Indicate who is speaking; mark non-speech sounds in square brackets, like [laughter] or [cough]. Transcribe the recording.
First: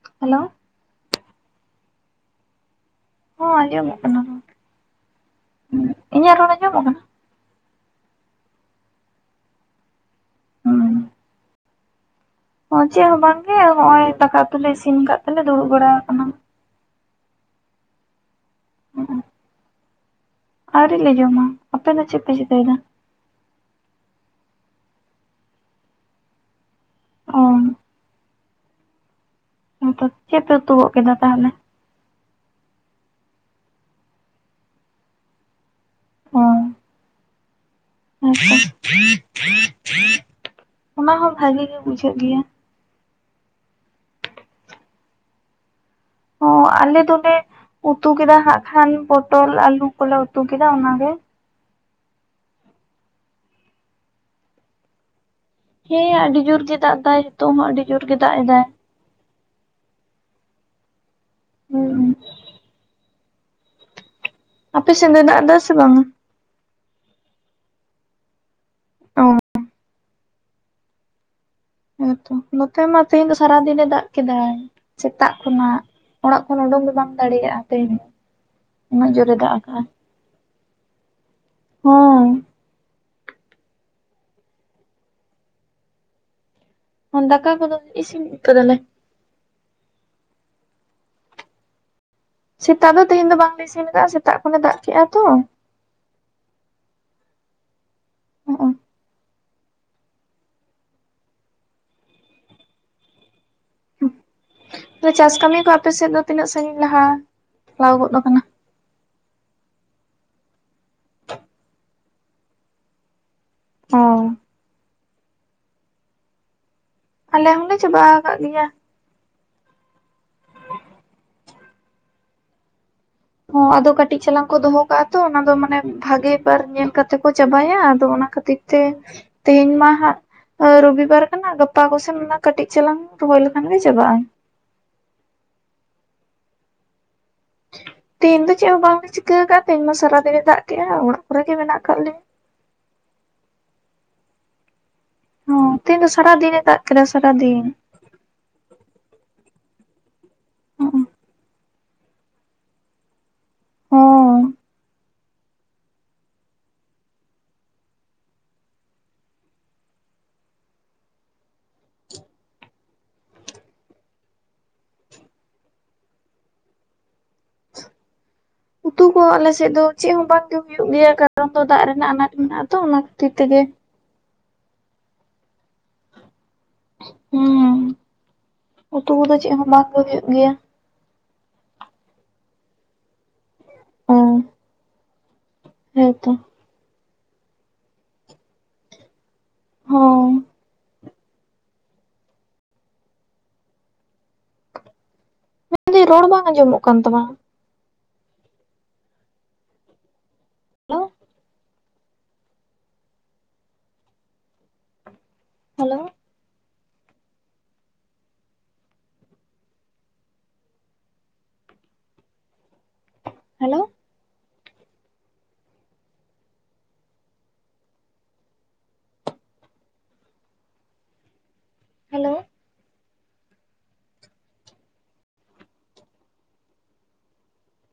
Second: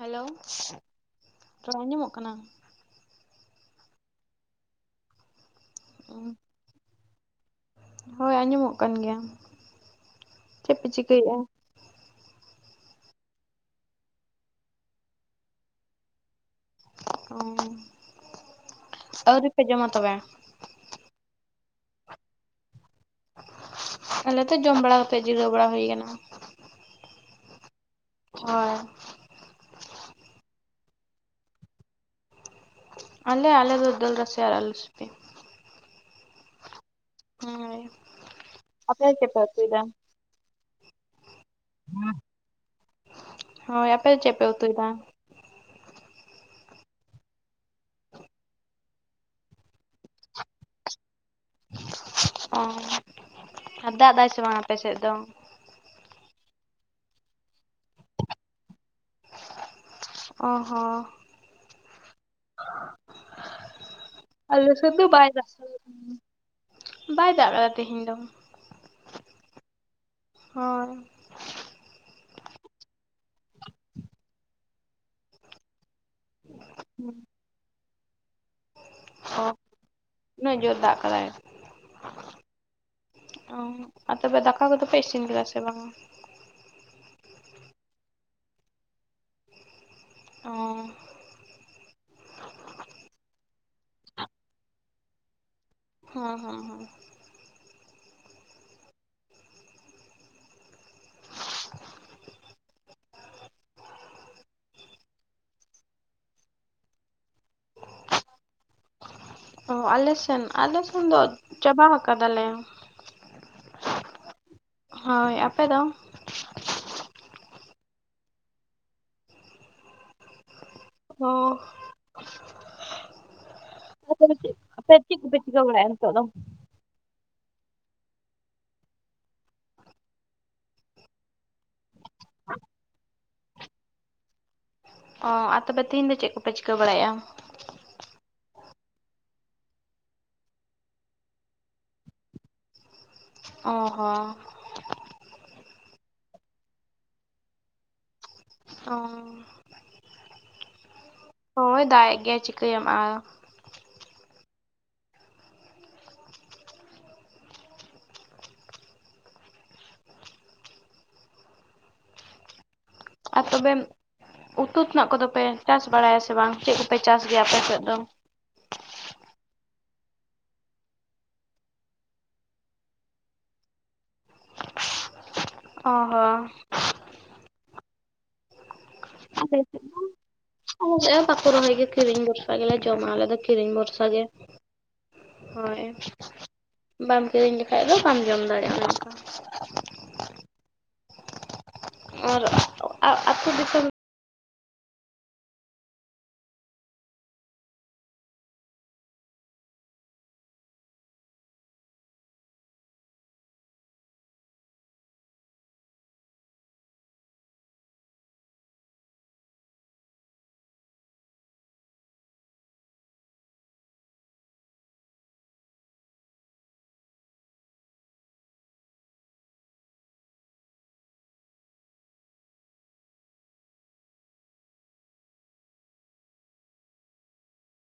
Speaker 1: Hello ᱨᱚᱲ ᱟᱸᱡᱚᱢᱚᱜ ᱠᱟᱱᱟ?
Speaker 2: ᱦᱚᱸ ᱟᱸᱡᱚᱢᱚᱜ ᱠᱟᱱᱟ ᱨᱚᱲ ᱾ ᱤᱧᱟᱹᱜ ᱨᱚᱲ ᱟᱸᱡᱚᱢᱚᱜ ᱠᱟᱱᱟ?
Speaker 1: ᱦᱳᱭ ᱟᱸᱡᱚᱢᱚᱜ ᱠᱟᱱ ᱜᱮᱭᱟ ᱾ ᱪᱮᱫ ᱯᱮ ᱪᱤᱠᱟᱹᱭᱮᱫᱼᱟ?
Speaker 2: ᱚᱸ ᱪᱮᱫ ᱦᱚᱸ ᱵᱟᱝᱜᱮ ᱦᱚᱸᱜᱼᱚᱭ ᱫᱟᱠᱟ ᱩᱛᱩ ᱞᱮ ᱤᱥᱤᱱ ᱟᱠᱟᱫ ᱛᱮᱞᱮ ᱫᱩᱲᱩᱵ ᱵᱟᱲᱟ ᱠᱟᱱᱟ ᱾
Speaker 1: ᱚ ᱟᱹᱣᱨᱤ ᱯᱮ ᱡᱚᱢᱟ ᱛᱚᱵᱮ?
Speaker 2: ᱟᱹᱣᱨᱤ ᱞᱮ ᱡᱚᱢᱟ ᱾ ᱟᱯᱮ ᱫᱚ ᱪᱮᱫ ᱯᱮ ᱪᱤᱠᱟᱹᱭᱫᱟ?
Speaker 1: ᱟᱞᱮ ᱫᱚ ᱡᱚᱢ ᱵᱟᱲᱟ ᱠᱟᱛᱮᱜ ᱡᱤᱨᱟᱹᱣ ᱵᱟᱲᱟ ᱦᱩᱭᱠᱟᱱᱟ ᱾
Speaker 2: ᱚ᱾
Speaker 1: ᱦᱳᱭ᱾
Speaker 2: ᱦᱮᱸᱛᱚ ᱪᱮᱫ ᱯᱮ ᱩᱛᱩ ᱜᱚᱫ ᱠᱮᱫᱟ ᱛᱟᱦᱚᱞᱮ?
Speaker 1: ᱟᱞᱮ ᱟᱞᱮ ᱫᱟᱹᱞ ᱨᱟᱥᱮ ᱟᱨ ᱟᱹᱞᱩ ᱥᱤᱯᱤ ᱾
Speaker 2: ᱚ
Speaker 1: ᱦᱳᱭ᱾
Speaker 2: [unintelligible]
Speaker 1: ᱟᱯᱮ ᱦᱚᱸ ᱪᱮᱫ ᱯᱮ ᱩᱛᱩᱭ ᱫᱟ?
Speaker 2: ᱚᱱᱟ ᱦᱚᱸ ᱵᱷᱟᱜᱤ ᱜᱮ ᱵᱩᱡᱷᱟᱹᱜ ᱜᱮᱭᱟ ᱾
Speaker 1: ᱦᱳᱭ ᱟᱯᱮ ᱪᱮᱫ ᱯᱮ ᱩᱛᱩᱭ ᱫᱟ?
Speaker 2: ᱦᱚᱸ ᱟᱞᱮ ᱫᱚᱞᱮ ᱩᱛᱩ ᱠᱮᱫᱟ ᱦᱟᱸᱜ ᱠᱷᱟᱱ ᱯᱚᱴᱚᱞ ᱟᱞᱩ ᱠᱚᱞᱮ ᱩᱛᱩ ᱠᱮᱫᱟ ᱚᱱᱟ ᱜᱮ ᱾
Speaker 1: ᱚ ᱟᱨ ᱫᱟᱜ ᱫᱟᱭ ᱥᱮ ᱵᱟᱝ ᱟᱯᱮ ᱥᱮᱫ ᱫᱚ?
Speaker 2: ᱦᱮᱸ ᱟᱹᱰᱤ ᱡᱳᱨ ᱜᱮ ᱫᱟᱜ ᱫᱟᱭ ᱱᱤᱛᱚᱜ ᱦᱚᱸ ᱟᱹᱰᱤ ᱡᱳᱨ ᱜᱮ ᱫᱟᱜ ᱮᱫᱟᱭ ᱾
Speaker 1: ᱚ ᱦᱚ᱾
Speaker 2: ᱦᱩᱸ᱾
Speaker 1: ᱟᱞᱮ
Speaker 2: ᱟᱯᱮ
Speaker 1: ᱥᱮᱫ ᱫᱚ
Speaker 2: ᱥᱮᱱ ᱫᱚᱭ
Speaker 1: ᱵᱟᱭ ᱫᱟᱜ
Speaker 2: ᱮᱫᱟ ᱥᱮ
Speaker 1: ᱠᱟᱫᱟ
Speaker 2: ᱵᱟᱝᱟ?
Speaker 1: ᱵᱟᱭ ᱫᱟᱜ ᱠᱟᱫᱟ ᱛᱮᱦᱮᱧ ᱫᱚ ᱾
Speaker 2: ᱚ᱾
Speaker 1: ᱦᱳᱭ᱾
Speaker 2: ᱦᱮᱸᱛᱚ ᱱᱚᱛᱮ ᱢᱟ ᱛᱮᱦᱮᱧ ᱫᱚ ᱥᱟᱨᱟᱫᱤᱱᱮ ᱫᱟᱜ ᱠᱮᱫᱟ ᱥᱮᱛᱟᱜ ᱠᱷᱚᱱᱟᱜ ᱾ ᱚᱲᱟᱜ ᱠᱷᱚᱱ ᱩᱰᱩᱝ ᱫᱚ ᱵᱟᱝ ᱫᱟᱲᱮᱭᱟᱜᱼᱟ ᱛᱮᱦᱮᱧ ᱫᱚ ᱩᱱᱟᱹᱜ ᱡᱳᱨᱮ
Speaker 1: ᱚ
Speaker 2: ᱫᱟᱜ ᱟᱠᱟᱜᱼᱟ ᱾
Speaker 1: ᱩᱱᱟᱹᱜ ᱡᱳᱨ ᱫᱟᱜ ᱠᱟᱫᱟᱭ? ᱚ ᱟᱨ ᱛᱚᱵᱮ ᱫᱟᱠᱟ ᱠᱚᱫᱚ ᱯᱮ ᱤᱥᱤᱱ ᱠᱮᱫᱟ ᱥᱮ ᱵᱟᱝᱟ?
Speaker 2: ᱦᱚ ᱫᱟᱠᱟ ᱠᱚᱫᱚ ᱤᱥᱤᱱ ᱠᱟᱫᱟᱞᱮ᱾
Speaker 1: ᱚ
Speaker 2: ᱥᱮᱛᱟᱜ ᱫᱚ ᱛᱮᱦᱮᱧ ᱫᱚ ᱵᱟᱝᱞᱮ ᱤᱥᱤᱱ ᱟᱠᱟᱫᱟ ᱥᱮᱛᱟᱜ ᱠᱷᱚᱱᱮ ᱫᱟᱜ ᱠᱮᱜᱼᱟ ᱛᱚ ᱾
Speaker 1: ᱦᱚ ᱦᱚ ᱦᱚ᱾
Speaker 2: ᱚ
Speaker 1: [unintelligible]
Speaker 2: ᱛᱚᱵᱮ ᱪᱟᱥ ᱠᱟᱹᱢᱤ ᱠᱚ ᱟᱯᱮᱥᱮᱫ ᱫᱚ ᱛᱤᱱᱟᱹᱜ ᱥᱟᱺᱜᱤᱧ ᱞᱟᱦᱟ ᱪᱟᱞᱟᱣ ᱜᱚᱫ ᱟᱠᱟᱱᱟ?
Speaker 1: ᱚ ᱟᱞᱮ ᱥᱮᱱ ᱟᱞᱮ ᱥᱮᱱ ᱫᱚ ᱪᱟᱵᱟᱣ ᱟᱠᱟᱫᱟᱞᱮ ᱾
Speaker 2: ᱚ᱾
Speaker 1: ᱦᱳᱭ ᱟᱯᱮ ᱫᱚ?
Speaker 2: ᱟᱞᱮ ᱦᱚᱸᱞᱮ ᱪᱟᱵᱟ ᱟᱠᱟᱫ ᱜᱮᱭᱟ ᱾
Speaker 1: ᱚ᱾
Speaker 2: ᱦᱚ ᱟᱫᱚ ᱠᱟᱹᱴᱤᱡ
Speaker 1: ᱛᱚᱵᱮ
Speaker 2: ᱪᱟᱞᱟᱝ ᱠᱚ
Speaker 1: ᱪᱮᱫ
Speaker 2: ᱫᱚᱦᱚ
Speaker 1: ᱟᱯᱮ
Speaker 2: ᱠᱟᱜᱼᱟ ᱛᱚ
Speaker 1: ᱪᱮᱫ ᱠᱚᱯᱮ
Speaker 2: ᱚᱱᱟ ᱫᱚ
Speaker 1: ᱪᱤᱠᱟᱹ
Speaker 2: ᱢᱟᱱᱮ
Speaker 1: ᱵᱟᱲᱟᱭᱮᱜᱼᱟ ᱱᱤᱛᱚᱜ ᱫᱚ?
Speaker 2: ᱵᱷᱟᱜᱤ ᱵᱟᱨ ᱧᱮᱞ ᱠᱟᱛᱮ ᱛᱮᱠᱚ ᱪᱟᱵᱟᱭᱟ ᱟᱫᱚ ᱚᱱᱟ ᱠᱷᱟᱹᱛᱤᱨ ᱛᱮ ᱛᱮᱦᱮᱧ ᱢᱟ ᱦᱟᱸᱜ ᱨᱚᱵᱤᱵᱟᱨ ᱠᱟᱱᱟ ᱜᱟᱯᱟ ᱠᱚᱥᱮᱱ ᱠᱟᱹᱴᱤᱡ ᱪᱟᱞᱟᱝ ᱨᱚᱦᱚᱭ ᱞᱮᱠᱷᱟᱱ ᱜᱮ ᱪᱟᱵᱟᱜᱼᱟ ᱾
Speaker 1: ᱚᱻ ᱟᱨ ᱛᱚᱵᱮ ᱛᱤᱦᱤᱧ ᱫᱚ ᱪᱮᱫ ᱠᱚᱯᱮ ᱪᱤᱠᱟᱹ ᱵᱟᱲᱟᱭᱮᱫᱼᱟ?
Speaker 2: ᱛᱮᱦᱮᱧ ᱫᱚ ᱪᱮᱫ ᱦᱚᱸ ᱵᱟᱝᱞᱮ ᱪᱤᱠᱟᱹ ᱠᱟᱜᱼᱟ ᱛᱮᱦᱮᱧ ᱢᱟ ᱥᱟᱨᱟᱫᱤᱱᱮ ᱫᱟᱜ ᱠᱮᱜᱼᱟ ᱚᱲᱟᱜ ᱠᱚᱨᱮ ᱜᱮ ᱢᱮᱱᱟᱜ ᱠᱟᱜ ᱞᱤᱧ᱾
Speaker 1: ᱚ ᱦᱚᱸ᱾
Speaker 2: ᱦᱚᱸ ᱛᱤᱦᱤᱞ ᱫᱚ ᱥᱟᱨᱟ ᱫᱤᱱᱮ ᱫᱟᱜ ᱠᱮᱫᱟ ᱥᱟᱨᱟ ᱫᱤᱱ ᱾
Speaker 1: ᱚᱻ
Speaker 2: ᱦᱚᱸᱜᱼᱚ
Speaker 1: ᱦᱳᱭ ᱫᱟᱜᱮᱫ ᱜᱮᱭᱟᱭ ᱪᱤᱠᱟᱹᱭᱟᱢᱟ
Speaker 2: ᱦᱩᱸ ᱾
Speaker 1: ᱟᱨ ᱛᱚᱵᱮ ᱩᱛᱩ ᱛᱮᱱᱟᱜ ᱠᱚᱫᱚᱯᱮ ᱪᱟᱥ ᱵᱟᱲᱟᱭᱟ ᱥᱮ ᱵᱟᱝ ᱪᱮᱫ ᱠᱚᱯᱮ ᱪᱟᱥ ᱜᱮᱭᱟ ᱟᱯᱮᱥᱮᱫ ᱫᱚ?
Speaker 2: ᱩᱛᱩ ᱠᱚ ᱟᱞᱮᱥᱮᱫ ᱫᱚ ᱪᱮᱫ ᱦᱚᱸ ᱵᱟᱝ ᱜᱮ ᱦᱩᱭᱩᱜ ᱜᱮᱭᱟ ᱠᱟᱴᱚᱱ ᱫᱚ ᱫᱟᱜ ᱨᱮᱱᱟᱜ ᱟᱱᱟᱴ ᱢᱮᱱᱟᱜᱼᱟ ᱛᱚ ᱚᱱᱟ ᱠᱷᱟᱛᱤᱨ ᱛᱮᱜᱮ ᱾
Speaker 1: ᱚ ᱦᱚᱸ ᱾
Speaker 2: ᱦᱩᱸ ᱩᱛᱩ ᱠᱚᱫᱚ ᱪᱮᱫ
Speaker 1: ᱟᱞᱮ
Speaker 2: ᱦᱚᱸ
Speaker 1: ᱥᱮᱫ
Speaker 2: ᱵᱟᱝᱜ
Speaker 1: ᱫᱚ
Speaker 2: ᱦᱩᱭᱩᱜ ᱜᱮᱭᱟ ᱾
Speaker 1: ᱟᱞᱮ ᱪᱮᱛ ᱦᱚ ᱵᱟᱠᱩ ᱨᱚᱦᱚᱭ ᱜᱮᱛᱮ ᱠᱤᱨᱤᱧ ᱵᱷᱚᱨᱥᱟ ᱜᱮᱞᱮ ᱡᱚᱢᱟ ᱟᱞᱮ ᱫᱚ ᱠᱤᱨᱤᱧ ᱵᱷᱚᱨᱥᱟ ᱜᱮ ᱾
Speaker 2: ᱦᱮᱸ
Speaker 1: ᱦᱳᱭ
Speaker 2: ᱦᱮᱸᱛᱚ
Speaker 1: ᱵᱟᱢ ᱠᱤᱨᱤᱧ ᱞᱮᱠᱷᱟᱡ ᱫᱚ ᱵᱟᱢ ᱡᱚᱢ ᱫᱟᱲᱮᱭᱟᱜᱼᱟ ᱚᱱᱠᱟ ᱾
Speaker 2: ᱦᱚ᱾
Speaker 1: ᱮᱨ ᱚᱜ ᱟᱜ ᱟᱹᱛᱩᱳ ᱫᱤᱥᱚᱢ
Speaker 2: ᱢᱮᱱᱫᱟᱹᱧ ᱨᱚᱲ ᱵᱟᱝ ᱟᱸᱡᱚᱢᱚᱜ ᱠᱟᱱ ᱛᱟᱢᱟ ᱾ Hello, hello, hello, hello.